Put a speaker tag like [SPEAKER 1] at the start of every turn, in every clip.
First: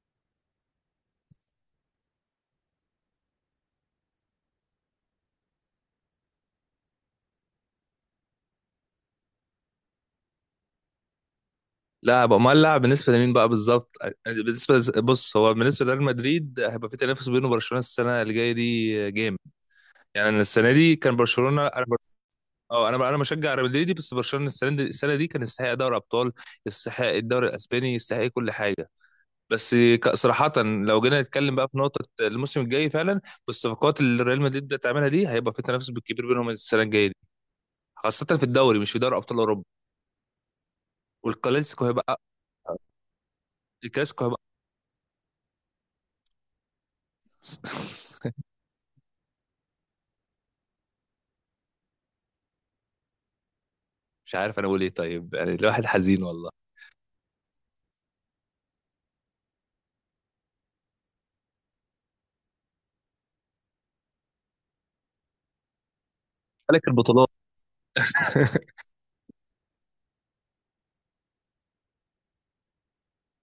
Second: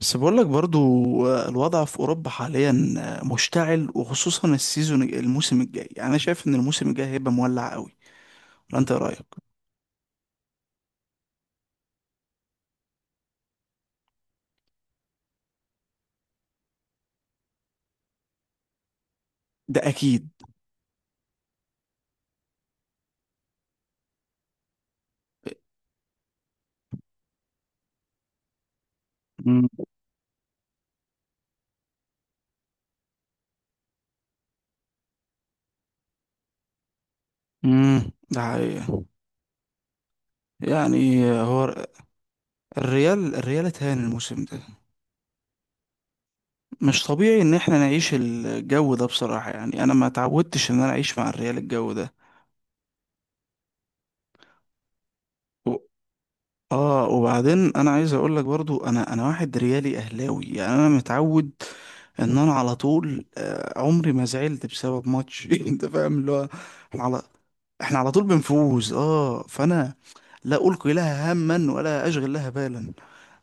[SPEAKER 1] بس بقول لك برضو. الوضع في أوروبا حاليا مشتعل، وخصوصا السيزون الموسم الجاي. يعني أنا شايف إن الموسم الجاي هيبقى مولع قوي. ولا أنت إيه رأيك؟
[SPEAKER 2] لاعب امال لاعب بالنسبه لمين بقى بالظبط؟ بص، هو بالنسبه لريال مدريد هيبقى في تنافس بينه وبرشلونه السنه اللي جايه دي جامد.
[SPEAKER 1] ده أكيد.
[SPEAKER 2] يعني انا السنه دي كان برشلونه اه، انا بشجع ريال مدريد، بس برشلونه السنه دي السنه دي كان يستحق دوري ابطال، يستحق الدوري الاسباني، يستحق كل حاجه.
[SPEAKER 1] مم.
[SPEAKER 2] صراحه، لو جينا نتكلم بقى في نقطه الموسم الجاي فعلا، بالصفقات اللي ريال مدريد بتعملها دي هيبقى في تنافس بالكبير بينهم السنه الجايه دي،
[SPEAKER 1] مم.
[SPEAKER 2] خاصه
[SPEAKER 1] ده
[SPEAKER 2] في الدوري مش في
[SPEAKER 1] حقيقة.
[SPEAKER 2] دوري ابطال اوروبا.
[SPEAKER 1] يعني هو
[SPEAKER 2] والكلاسيكو هيبقى
[SPEAKER 1] الريال اتهان
[SPEAKER 2] الكلاسيكو
[SPEAKER 1] الموسم ده. مش طبيعي إن إحنا نعيش
[SPEAKER 2] هيبقى
[SPEAKER 1] الجو ده بصراحة، يعني أنا ما تعودتش إن أنا أعيش مع الريال الجو ده.
[SPEAKER 2] مش عارف انا اقول ايه، طيب يعني
[SPEAKER 1] و-
[SPEAKER 2] الواحد حزين والله.
[SPEAKER 1] آه وبعدين أنا عايز أقول لك برضو، أنا واحد ريالي أهلاوي. يعني أنا متعود ان انا على طول، عمري ما زعلت بسبب ماتش. انت فاهم اللي هو،
[SPEAKER 2] ملك
[SPEAKER 1] احنا على
[SPEAKER 2] البطولات.
[SPEAKER 1] احنا على طول بنفوز، اه فانا لا القي لها هما ولا اشغل لها بالا.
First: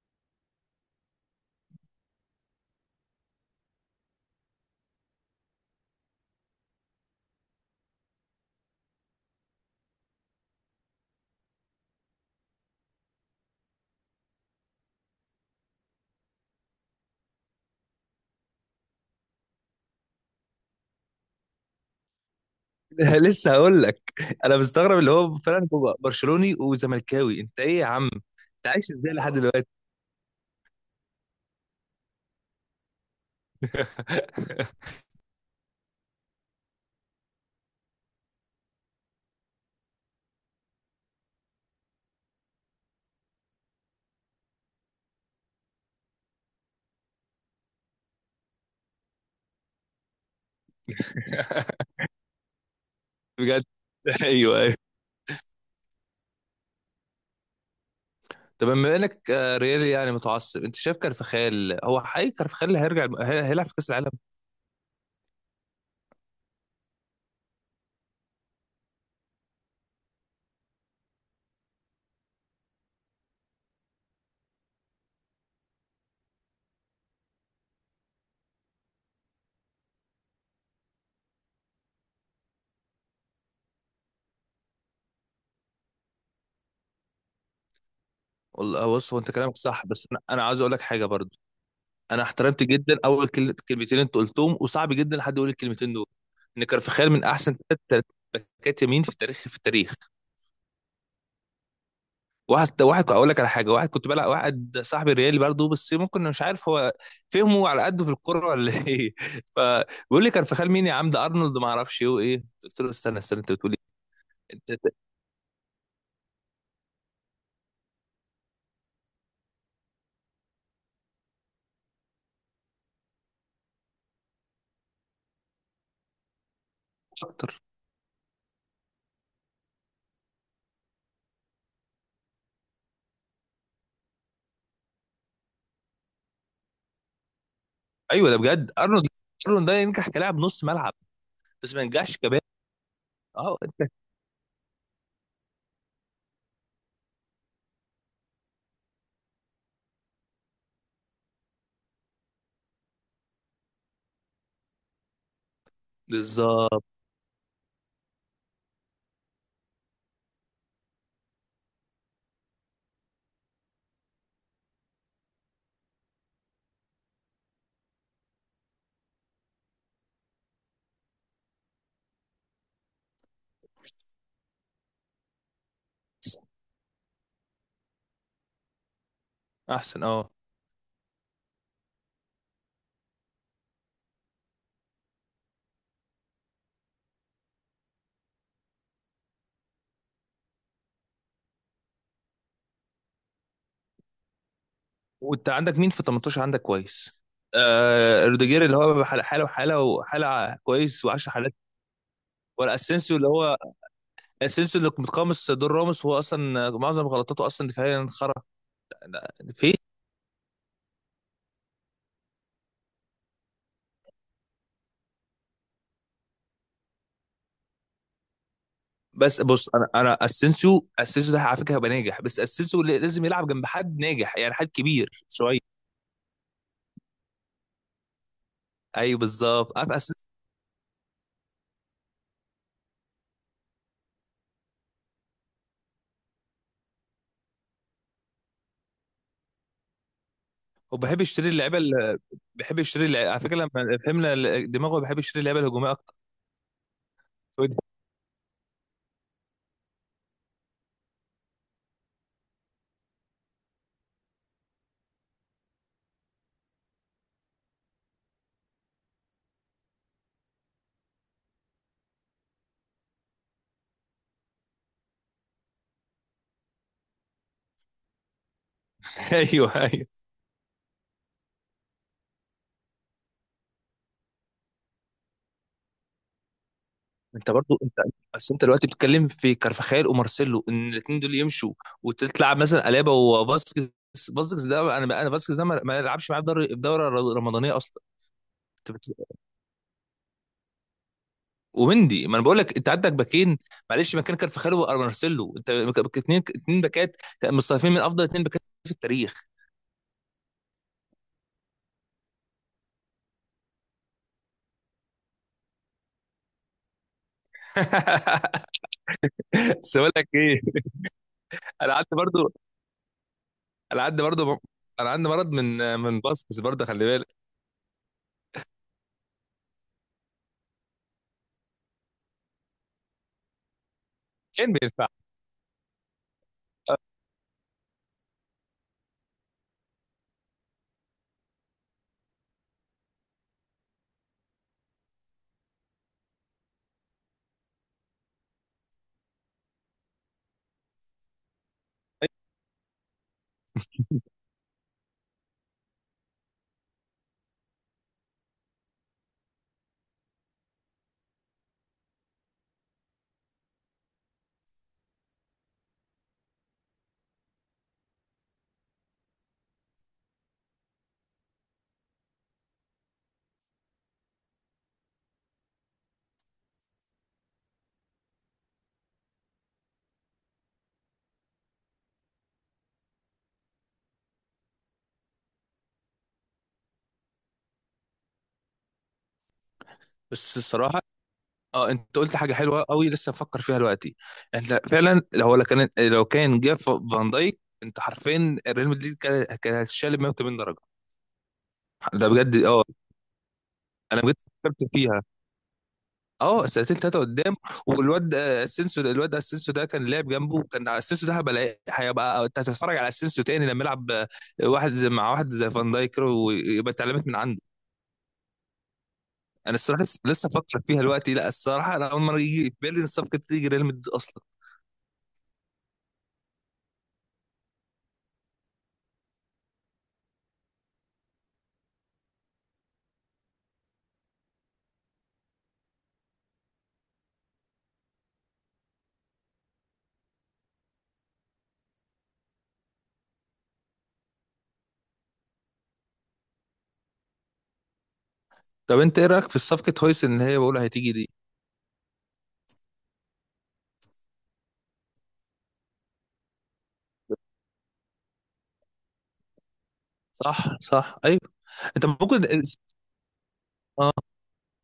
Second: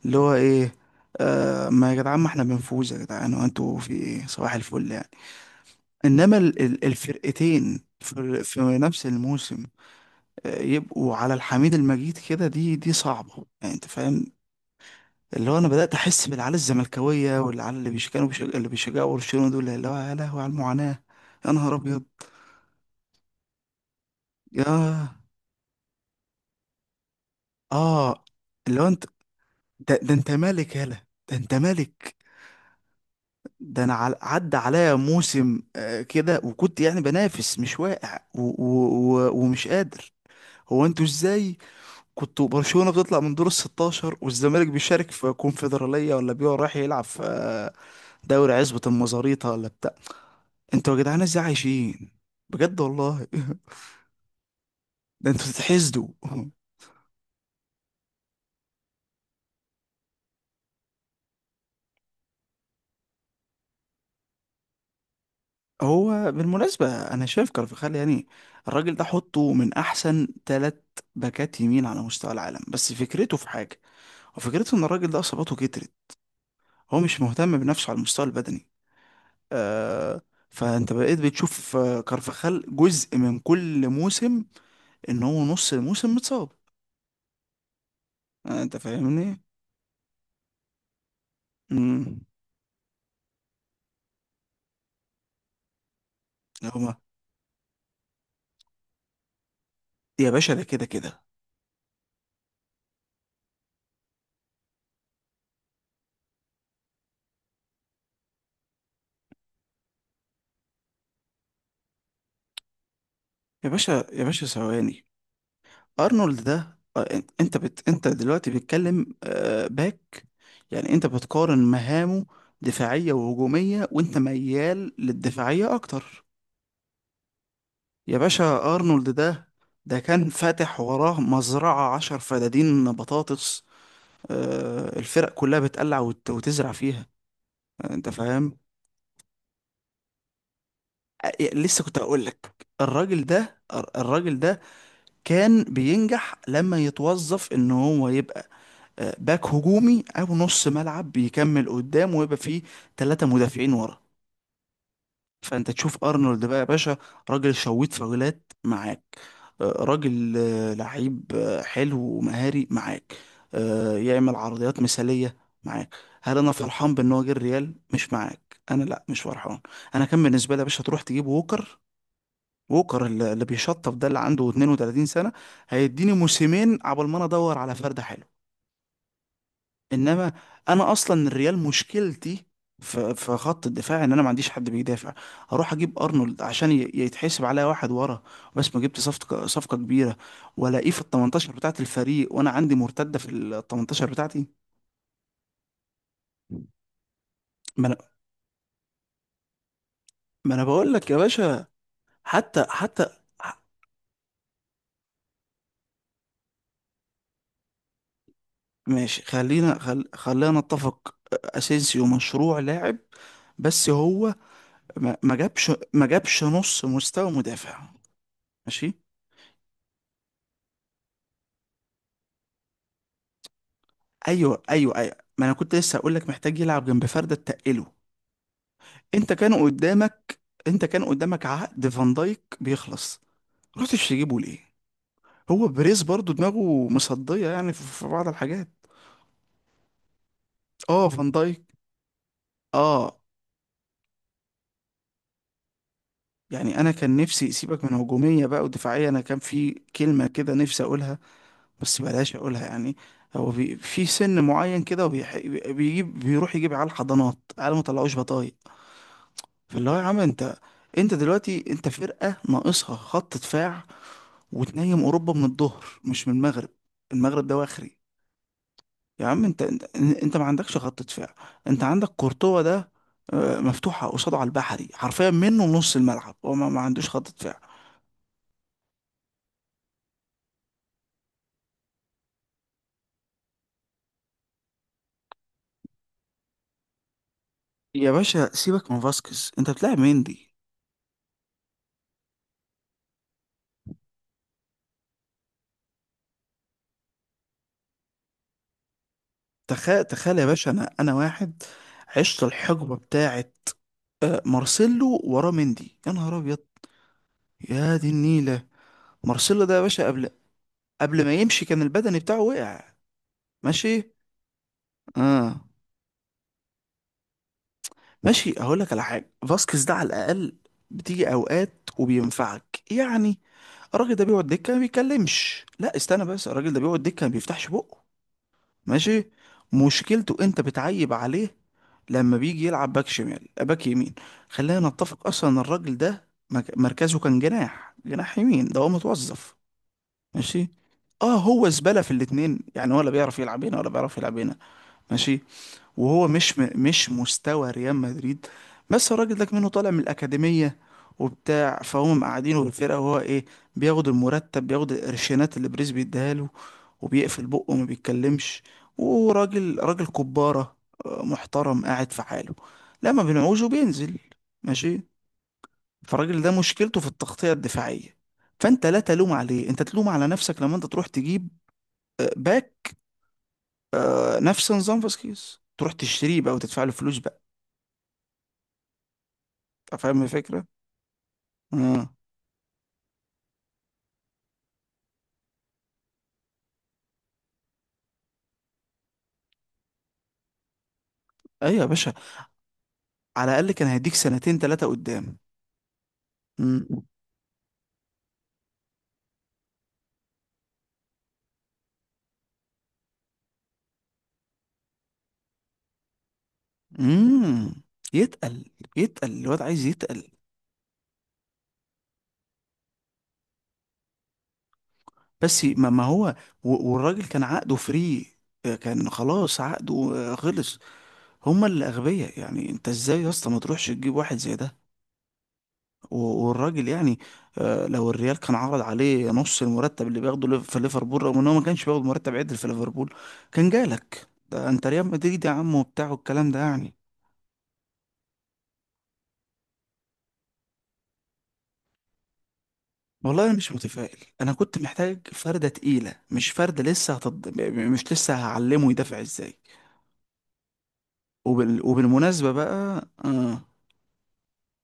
[SPEAKER 1] اللي هو ايه؟ ما يا جدعان، ما احنا بنفوز يا جدعان، وانتوا في ايه صباح الفل يعني. انما الفرقتين في نفس الموسم يبقوا على الحميد المجيد كده، دي صعبة يعني. انت فاهم اللي هو، انا بدات احس بالعيال الزملكاويه والعيال اللي بيشجعوا برشلونه دول. اللي هو يا لهوي على المعاناه، يا نهار ابيض،
[SPEAKER 2] لسه هقول لك، انا
[SPEAKER 1] يا
[SPEAKER 2] مستغرب اللي هو فعلا هو برشلوني وزملكاوي، انت ايه يا عم؟
[SPEAKER 1] اه
[SPEAKER 2] انت
[SPEAKER 1] اللي هو
[SPEAKER 2] عايش
[SPEAKER 1] انت،
[SPEAKER 2] ازاي لحد دلوقتي؟
[SPEAKER 1] ده انت مالك، يالا ده انت مالك. ده انا عدى عليا موسم كده، وكنت يعني بنافس، مش واقع، و و و ومش قادر. هو انتوا ازاي كنتوا؟ برشلونة بتطلع من دور ال 16، والزمالك بيشارك في كونفدرالية، ولا بيقع رايح يلعب في دوري عزبة المزاريطة، ولا انتوا يا جدعان ازاي عايشين؟ بجد والله.
[SPEAKER 2] بجد. ايوه، ايوه.
[SPEAKER 1] ده انتوا بتتحسدوا.
[SPEAKER 2] طب بما انك ريالي يعني متعصب، انت شايف كارفخال؟ هو حقيقي كارفخال اللي هيرجع هيلعب في كاس العالم؟
[SPEAKER 1] هو بالمناسبة أنا شايف كارفخال يعني، الراجل ده حطه من أحسن 3 باكات يمين على مستوى العالم، بس فكرته في حاجة، وفكرته إن الراجل ده إصاباته كترت. هو مش مهتم بنفسه على المستوى البدني. آه، فأنت بقيت بتشوف كارفخال جزء من كل موسم، إن هو نص الموسم متصاب. آه، أنت
[SPEAKER 2] والله بص، هو انت
[SPEAKER 1] فاهمني؟
[SPEAKER 2] كلامك صح، بس انا عاوز اقول لك حاجه برضو.
[SPEAKER 1] امم.
[SPEAKER 2] انا احترمت جدا اول كلمتين انت قلتهم، وصعب جدا حد يقول الكلمتين دول، ان
[SPEAKER 1] هو
[SPEAKER 2] كارفخال من احسن ثلاث باكات يمين في التاريخ في التاريخ.
[SPEAKER 1] يا باشا، ده كده كده.
[SPEAKER 2] واحد واحد اقول لك على حاجه، واحد كنت بلعب، واحد صاحبي ريالي برضه، بس ممكن مش عارف هو فهمه على قده في الكوره ولا ايه. فبيقول لي كارفخال مين يا عم ده؟ ارنولد ما اعرفش ايه وايه. قلت له استنى استنى، انت
[SPEAKER 1] يا
[SPEAKER 2] بتقول ايه؟
[SPEAKER 1] باشا يا باشا
[SPEAKER 2] انت
[SPEAKER 1] ثواني، ارنولد ده انت دلوقتي بتتكلم باك. يعني انت بتقارن مهامه دفاعية وهجومية، وانت ميال للدفاعية اكتر.
[SPEAKER 2] شاطر.
[SPEAKER 1] يا باشا، ارنولد ده كان فاتح وراه مزرعة 10 فدادين بطاطس، الفرق كلها بتقلع وتزرع فيها. انت
[SPEAKER 2] ايوه ده
[SPEAKER 1] فاهم.
[SPEAKER 2] بجد ارنولد. ارنولد ده ينجح كلاعب نص ملعب، بس ما
[SPEAKER 1] لسه كنت
[SPEAKER 2] ينجحش
[SPEAKER 1] اقول
[SPEAKER 2] كباب.
[SPEAKER 1] لك، الراجل ده
[SPEAKER 2] اه انت.
[SPEAKER 1] الراجل ده كان بينجح لما يتوظف ان هو يبقى باك هجومي او نص ملعب، بيكمل قدام ويبقى فيه 3 مدافعين ورا. فانت تشوف ارنولد بقى يا
[SPEAKER 2] بالظبط.
[SPEAKER 1] باشا، راجل شويت فاولات معاك، راجل لعيب حلو ومهاري معاك، يعمل عرضيات مثالية معاك. هل انا فرحان بان هو جه الريال مش معاك؟ انا لا، مش فرحان. انا كان بالنسبة لي يا باشا تروح تجيب ووكر. ووكر اللي بيشطف ده، اللي عنده 32 سنة، هيديني موسمين عبال ما انا ادور على فرد حلو.
[SPEAKER 2] احسن اه.
[SPEAKER 1] انما انا اصلا الريال مشكلتي في خط الدفاع، ان انا ما عنديش حد بيدافع. اروح اجيب ارنولد عشان يتحسب عليا واحد ورا، بس ما جبت صفقه كبيره والاقيه في ال 18 بتاعت الفريق، وانا عندي مرتده في ال 18 بتاعتي.
[SPEAKER 2] وانت عندك مين في 18؟ عندك كويس،
[SPEAKER 1] ما انا
[SPEAKER 2] آه روديجير اللي هو حاله حاله وحاله
[SPEAKER 1] ما
[SPEAKER 2] وحاله
[SPEAKER 1] انا بقول
[SPEAKER 2] كويس
[SPEAKER 1] لك يا
[SPEAKER 2] و10 حالات،
[SPEAKER 1] باشا، حتى
[SPEAKER 2] ولا
[SPEAKER 1] حتى.
[SPEAKER 2] اسينسيو اللي هو سينسو اللي متقمص دور راموس، هو اصلا معظم غلطاته اصلا دفاعيا خرا
[SPEAKER 1] ماشي،
[SPEAKER 2] فيه.
[SPEAKER 1] خلينا نتفق. اسينسيو مشروع لاعب، بس هو ما جابش نص مستوى مدافع. ماشي.
[SPEAKER 2] بس بص، انا اسينسيو ده على فكره هيبقى ناجح، بس اسينسيو لازم يلعب جنب حد ناجح، يعني
[SPEAKER 1] ايوه،
[SPEAKER 2] حد
[SPEAKER 1] ايوه، ايوه،
[SPEAKER 2] كبير
[SPEAKER 1] ما انا
[SPEAKER 2] شويه.
[SPEAKER 1] كنت لسه هقول لك محتاج يلعب جنب فرده تقله.
[SPEAKER 2] ايوه
[SPEAKER 1] انت كان
[SPEAKER 2] بالظبط، عارف اسينسيو.
[SPEAKER 1] قدامك انت كان قدامك عقد فان دايك بيخلص، رحتش تجيبه ليه؟ هو بريز برضو دماغه مصديه يعني في بعض الحاجات.
[SPEAKER 2] هو
[SPEAKER 1] اه،
[SPEAKER 2] بيحب
[SPEAKER 1] فان
[SPEAKER 2] يشتري
[SPEAKER 1] دايك.
[SPEAKER 2] اللعيبه اللي بيحب يشتري
[SPEAKER 1] اه،
[SPEAKER 2] اللعيبة. على فكره لما فهمنا دماغه، بيحب يشتري اللعيبه الهجوميه اكتر.
[SPEAKER 1] يعني انا كان نفسي، سيبك من هجوميه بقى ودفاعيه، انا كان في كلمه كده نفسي اقولها بس بلاش اقولها يعني. هو في سن معين كده، وبيح- بيجيب بيروح يجيب على الحضانات على ما طلعوش بطايق. فاللي هو يا عم انت انت دلوقتي انت فرقة ناقصها خط دفاع، وتنيم اوروبا من الظهر مش من المغرب. المغرب ده واخري. يا عم،
[SPEAKER 2] ايوه، ايوه.
[SPEAKER 1] انت ما عندكش خط دفاع. انت عندك كورتوا ده مفتوحة قصاده على البحري، حرفيا منه نص الملعب، هو ما عندوش خط
[SPEAKER 2] انت
[SPEAKER 1] دفاع.
[SPEAKER 2] برضو انت بس انت دلوقتي بتتكلم في كارفاخال ومارسيلو ان الاثنين دول يمشوا، وتطلع مثلا الابا وفاسكيز. فاسكيز ده انا فاسكيز ده ما يلعبش معايا في في الدوره الرمضانيه اصلا.
[SPEAKER 1] يا باشا سيبك
[SPEAKER 2] انت
[SPEAKER 1] من
[SPEAKER 2] بت...
[SPEAKER 1] فاسكيز، انت بتلعب مندي.
[SPEAKER 2] ومندي، ما انا بقول لك انت عندك باكين، معلش مكان كارفاخال ومارسيلو. انت اثنين باكات مصنفين من افضل اثنين باكات في التاريخ.
[SPEAKER 1] تخيل تخيل يا باشا، انا واحد عشت الحقبة بتاعت مارسيلو وراه مندي. يا نهار ابيض، يا دي النيلة. مارسيلو ده يا
[SPEAKER 2] بس
[SPEAKER 1] باشا،
[SPEAKER 2] بقول لك ايه.
[SPEAKER 1] قبل ما يمشي كان
[SPEAKER 2] انا عندي
[SPEAKER 1] البدني بتاعه
[SPEAKER 2] برضو
[SPEAKER 1] وقع.
[SPEAKER 2] انا
[SPEAKER 1] ماشي.
[SPEAKER 2] عندي برضو انا عندي مرض
[SPEAKER 1] اه،
[SPEAKER 2] من باسكس برضه، خلي بالك.
[SPEAKER 1] ماشي، هقول لك على حاجه. فاسكيز ده على الاقل بتيجي اوقات وبينفعك يعني. الراجل ده بيقعد دكه
[SPEAKER 2] كان
[SPEAKER 1] ما
[SPEAKER 2] بينفع.
[SPEAKER 1] بيتكلمش. لا استنى، بس الراجل ده بيقعد دكه ما بيفتحش بقه. ماشي. مشكلته، انت بتعيب عليه لما بيجي يلعب باك شمال باك يمين. خلينا نتفق اصلا إن الراجل ده مركزه كان جناح يمين، ده هو متوظف. ماشي. اه، هو زبالة في الاتنين يعني، ولا بيعرف يلعب هنا ولا بيعرف يلعب هنا. ماشي. وهو مش مش مستوى ريال مدريد، بس الراجل ده منه طالع من الأكاديمية وبتاع، فهم مقعدينه بالفرقة وهو ايه، بياخد المرتب، بياخد القرشينات اللي بريز بيديها له، وبيقفل بقه وما بيتكلمش، راجل كبارة محترم قاعد في حاله، لما بنعوزه بينزل. ماشي. فالراجل ده مشكلته في التغطية الدفاعية، فانت لا تلوم عليه، انت تلوم على نفسك لما انت تروح تجيب باك نفس نظام فاسكيز، تروح تشتريه بقى وتدفع له فلوس بقى. أنت فاهم
[SPEAKER 2] بس
[SPEAKER 1] الفكرة.
[SPEAKER 2] الصراحه اه،
[SPEAKER 1] امم.
[SPEAKER 2] انت قلت حاجه حلوه قوي لسه بفكر فيها دلوقتي. انت فعلا لو لو كان جاب فان دايك، انت حرفيا ريال مدريد كان هيتشال 180 درجه.
[SPEAKER 1] ايوه يا باشا،
[SPEAKER 2] ده بجد اه.
[SPEAKER 1] على الاقل كان هيديك
[SPEAKER 2] انا بجد
[SPEAKER 1] سنتين
[SPEAKER 2] فكرت
[SPEAKER 1] ثلاثه
[SPEAKER 2] فيها،
[SPEAKER 1] قدام.
[SPEAKER 2] اه سنتين
[SPEAKER 1] امم.
[SPEAKER 2] ثلاثه قدام. والواد اسينسيو، الواد اسينسيو ده كان لعب جنبه، كان اسينسيو ده هيبقى، انت هتتفرج على اسينسيو تاني لما يلعب واحد زي مع واحد زي فان دايك كده، ويبقى اتعلمت من عنده.
[SPEAKER 1] امم. يتقل يتقل الواد،
[SPEAKER 2] انا
[SPEAKER 1] عايز
[SPEAKER 2] الصراحه لسه
[SPEAKER 1] يتقل.
[SPEAKER 2] لسه بفكر فيها دلوقتي، لا الصراحه انا اول مره يجي في بالي ان الصفقه تيجي ريال مدريد اصلا.
[SPEAKER 1] بس ما هو والراجل كان عقده فري، كان خلاص عقده خلص. هما اللي اغبياء يعني، انت ازاي يا اسطى ما تروحش تجيب واحد زي ده؟ والراجل يعني، لو الريال كان عرض عليه نص المرتب اللي بياخده في ليفربول، رغم ان هو ما كانش بياخد مرتب عدل في ليفربول، كان جالك. ده انت ريال مدريد يا عم وبتاع، والكلام ده يعني.
[SPEAKER 2] طب انت ايه رايك في صفقه هويس اللي هي بقول هتيجي دي؟
[SPEAKER 1] والله انا مش متفائل، انا كنت محتاج فرده تقيله، مش فرده لسه مش لسه هعلمه يدافع ازاي.
[SPEAKER 2] صح، صح، ايوه. انت ممكن
[SPEAKER 1] وبالمناسبه بقى،
[SPEAKER 2] اه.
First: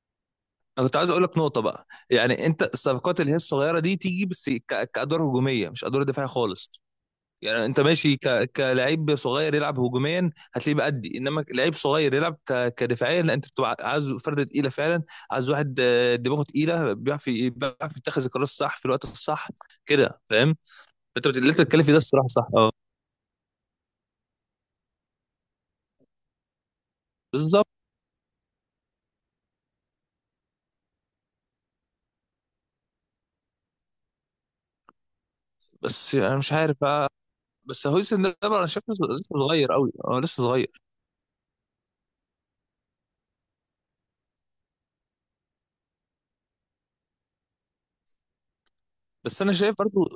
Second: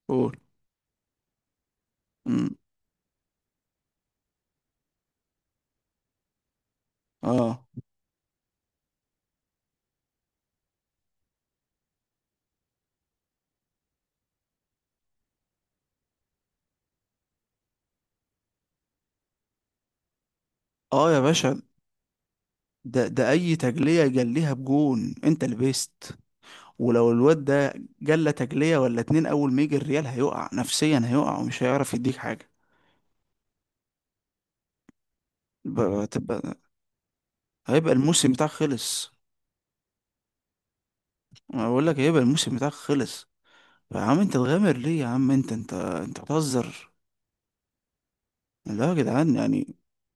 [SPEAKER 1] قول.
[SPEAKER 2] انا كنت عايز اقول لك نقطه بقى، يعني
[SPEAKER 1] مم.
[SPEAKER 2] انت الصفقات اللي هي الصغيره دي تيجي بس كادوار هجوميه مش ادوار دفاعيه خالص.
[SPEAKER 1] اه.
[SPEAKER 2] يعني انت ماشي كلاعب صغير يلعب هجوميا هتلاقيه بأدي، انما لعيب صغير يلعب كدفاعيا لا، انت بتبقى عايز فرده تقيله فعلا، عايز واحد دماغه تقيله بيعرف بيعرف يتخذ القرار الصح في الوقت الصح، كده فاهم.
[SPEAKER 1] اه، يا
[SPEAKER 2] اللي
[SPEAKER 1] باشا،
[SPEAKER 2] انت بتتكلم فيه ده الصراحه صح اه.
[SPEAKER 1] ده اي تجليه جليها بجون انت لبست. ولو الواد
[SPEAKER 2] بالظبط.
[SPEAKER 1] ده جلى تجليه ولا اتنين، اول ما يجي الريال هيقع نفسيا، هيقع ومش هيعرف يديك حاجه.
[SPEAKER 2] بس انا مش
[SPEAKER 1] تبقى
[SPEAKER 2] عارف، بس
[SPEAKER 1] هيبقى
[SPEAKER 2] هويسن
[SPEAKER 1] الموسم
[SPEAKER 2] ده
[SPEAKER 1] بتاعك
[SPEAKER 2] بقى انا شايفه لسه
[SPEAKER 1] خلص.
[SPEAKER 2] صغير قوي، اه لسه صغير.
[SPEAKER 1] انا بقول لك هيبقى الموسم بتاعك خلص. يا عم انت تغامر ليه؟ يا عم انت بتهزر. لا يا جدعان
[SPEAKER 2] بس انا
[SPEAKER 1] يعني.
[SPEAKER 2] شايف برضو.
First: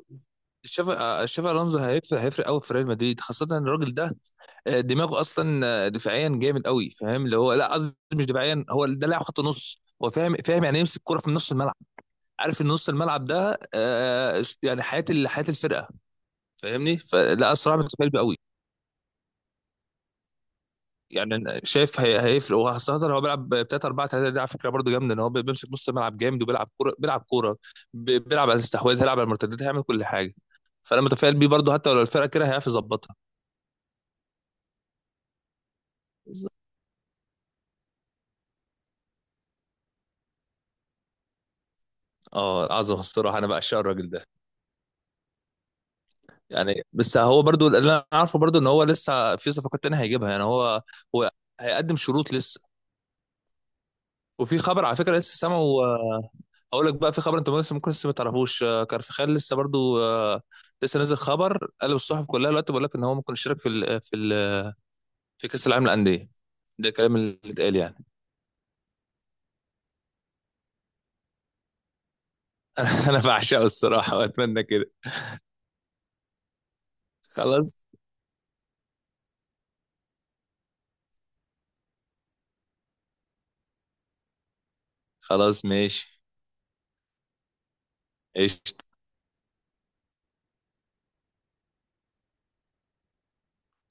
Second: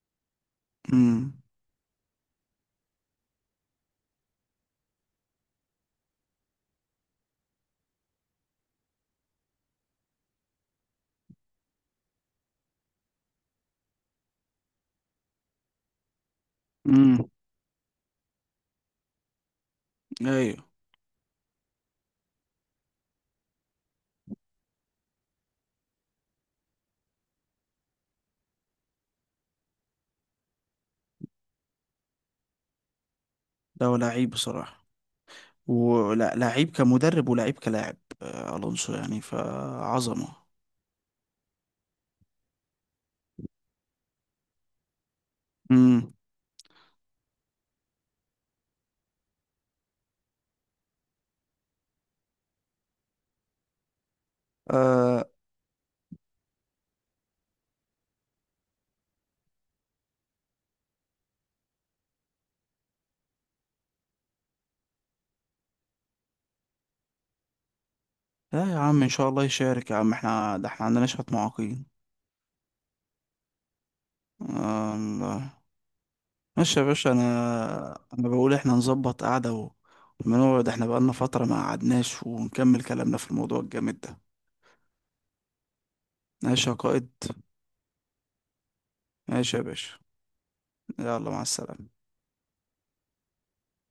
[SPEAKER 2] شاف
[SPEAKER 1] امم.
[SPEAKER 2] الونزو هيفرق قوي في ريال مدريد، خاصه ان الراجل ده دماغه اصلا دفاعيا جامد قوي، فاهم اللي هو، لا قصدي مش دفاعيا، هو ده لاعب خط نص، هو فاهم، فاهم يعني إيه يمسك الكره في نص الملعب، عارف ان نص الملعب ده يعني حياه حياه الفرقه، فاهمني.
[SPEAKER 1] امم.
[SPEAKER 2] فلا الصراحه متفائل بيه قوي.
[SPEAKER 1] ايوه.
[SPEAKER 2] يعني أنا شايف هيفرق، وخاصة هو بيلعب 3 4 3 دي، على فكرة برضه جامدة ان هو بيمسك نص الملعب جامد، وبيلعب كورة، بيلعب كورة، بيلعب على الاستحواذ، هيلعب على المرتدات، هيعمل كل حاجة. فأنا متفائل بيه برضه، حتى لو الفرقة كده هيعرف يظبطها.
[SPEAKER 1] ده هو لعيب بصراحة، ولا لعيب كمدرب ولعيب كلاعب الونسو يعني، فعظمة.
[SPEAKER 2] اه عظمة الصراحة، انا بعشق الراجل ده.
[SPEAKER 1] امم.
[SPEAKER 2] يعني بس هو برضه اللي انا عارفه برضه ان هو لسه في صفقات تانية هيجيبها، يعني هو هيقدم شروط لسه. وفي خبر على فكرة
[SPEAKER 1] آه
[SPEAKER 2] لسه سامعه اقول لك بقى. في خبر انت لسه ممكن لسه ما تعرفوش كارفخال لسه برضو لسه نازل خبر قلب الصحف كلها دلوقتي، بيقول لك ان هو ممكن يشارك في ال آه، في ال آه، في كاس العالم للانديه. ده الكلام اللي اتقال يعني.
[SPEAKER 1] لا يا عم، ان شاء الله يشارك يا عم، احنا ده احنا عندنا شوية معاقين.
[SPEAKER 2] انا بعشقه الصراحه واتمنى كده.
[SPEAKER 1] الله. ماشي يا باشا، انا
[SPEAKER 2] خلاص.
[SPEAKER 1] انا بقول احنا نظبط قعدة ونقعد، احنا بقالنا فترة ما قعدناش، ونكمل كلامنا في الموضوع الجامد ده.
[SPEAKER 2] خلاص ماشي.
[SPEAKER 1] ماشي يا قائد.
[SPEAKER 2] ايش
[SPEAKER 1] ماشي يا باشا. يلا مع السلامة.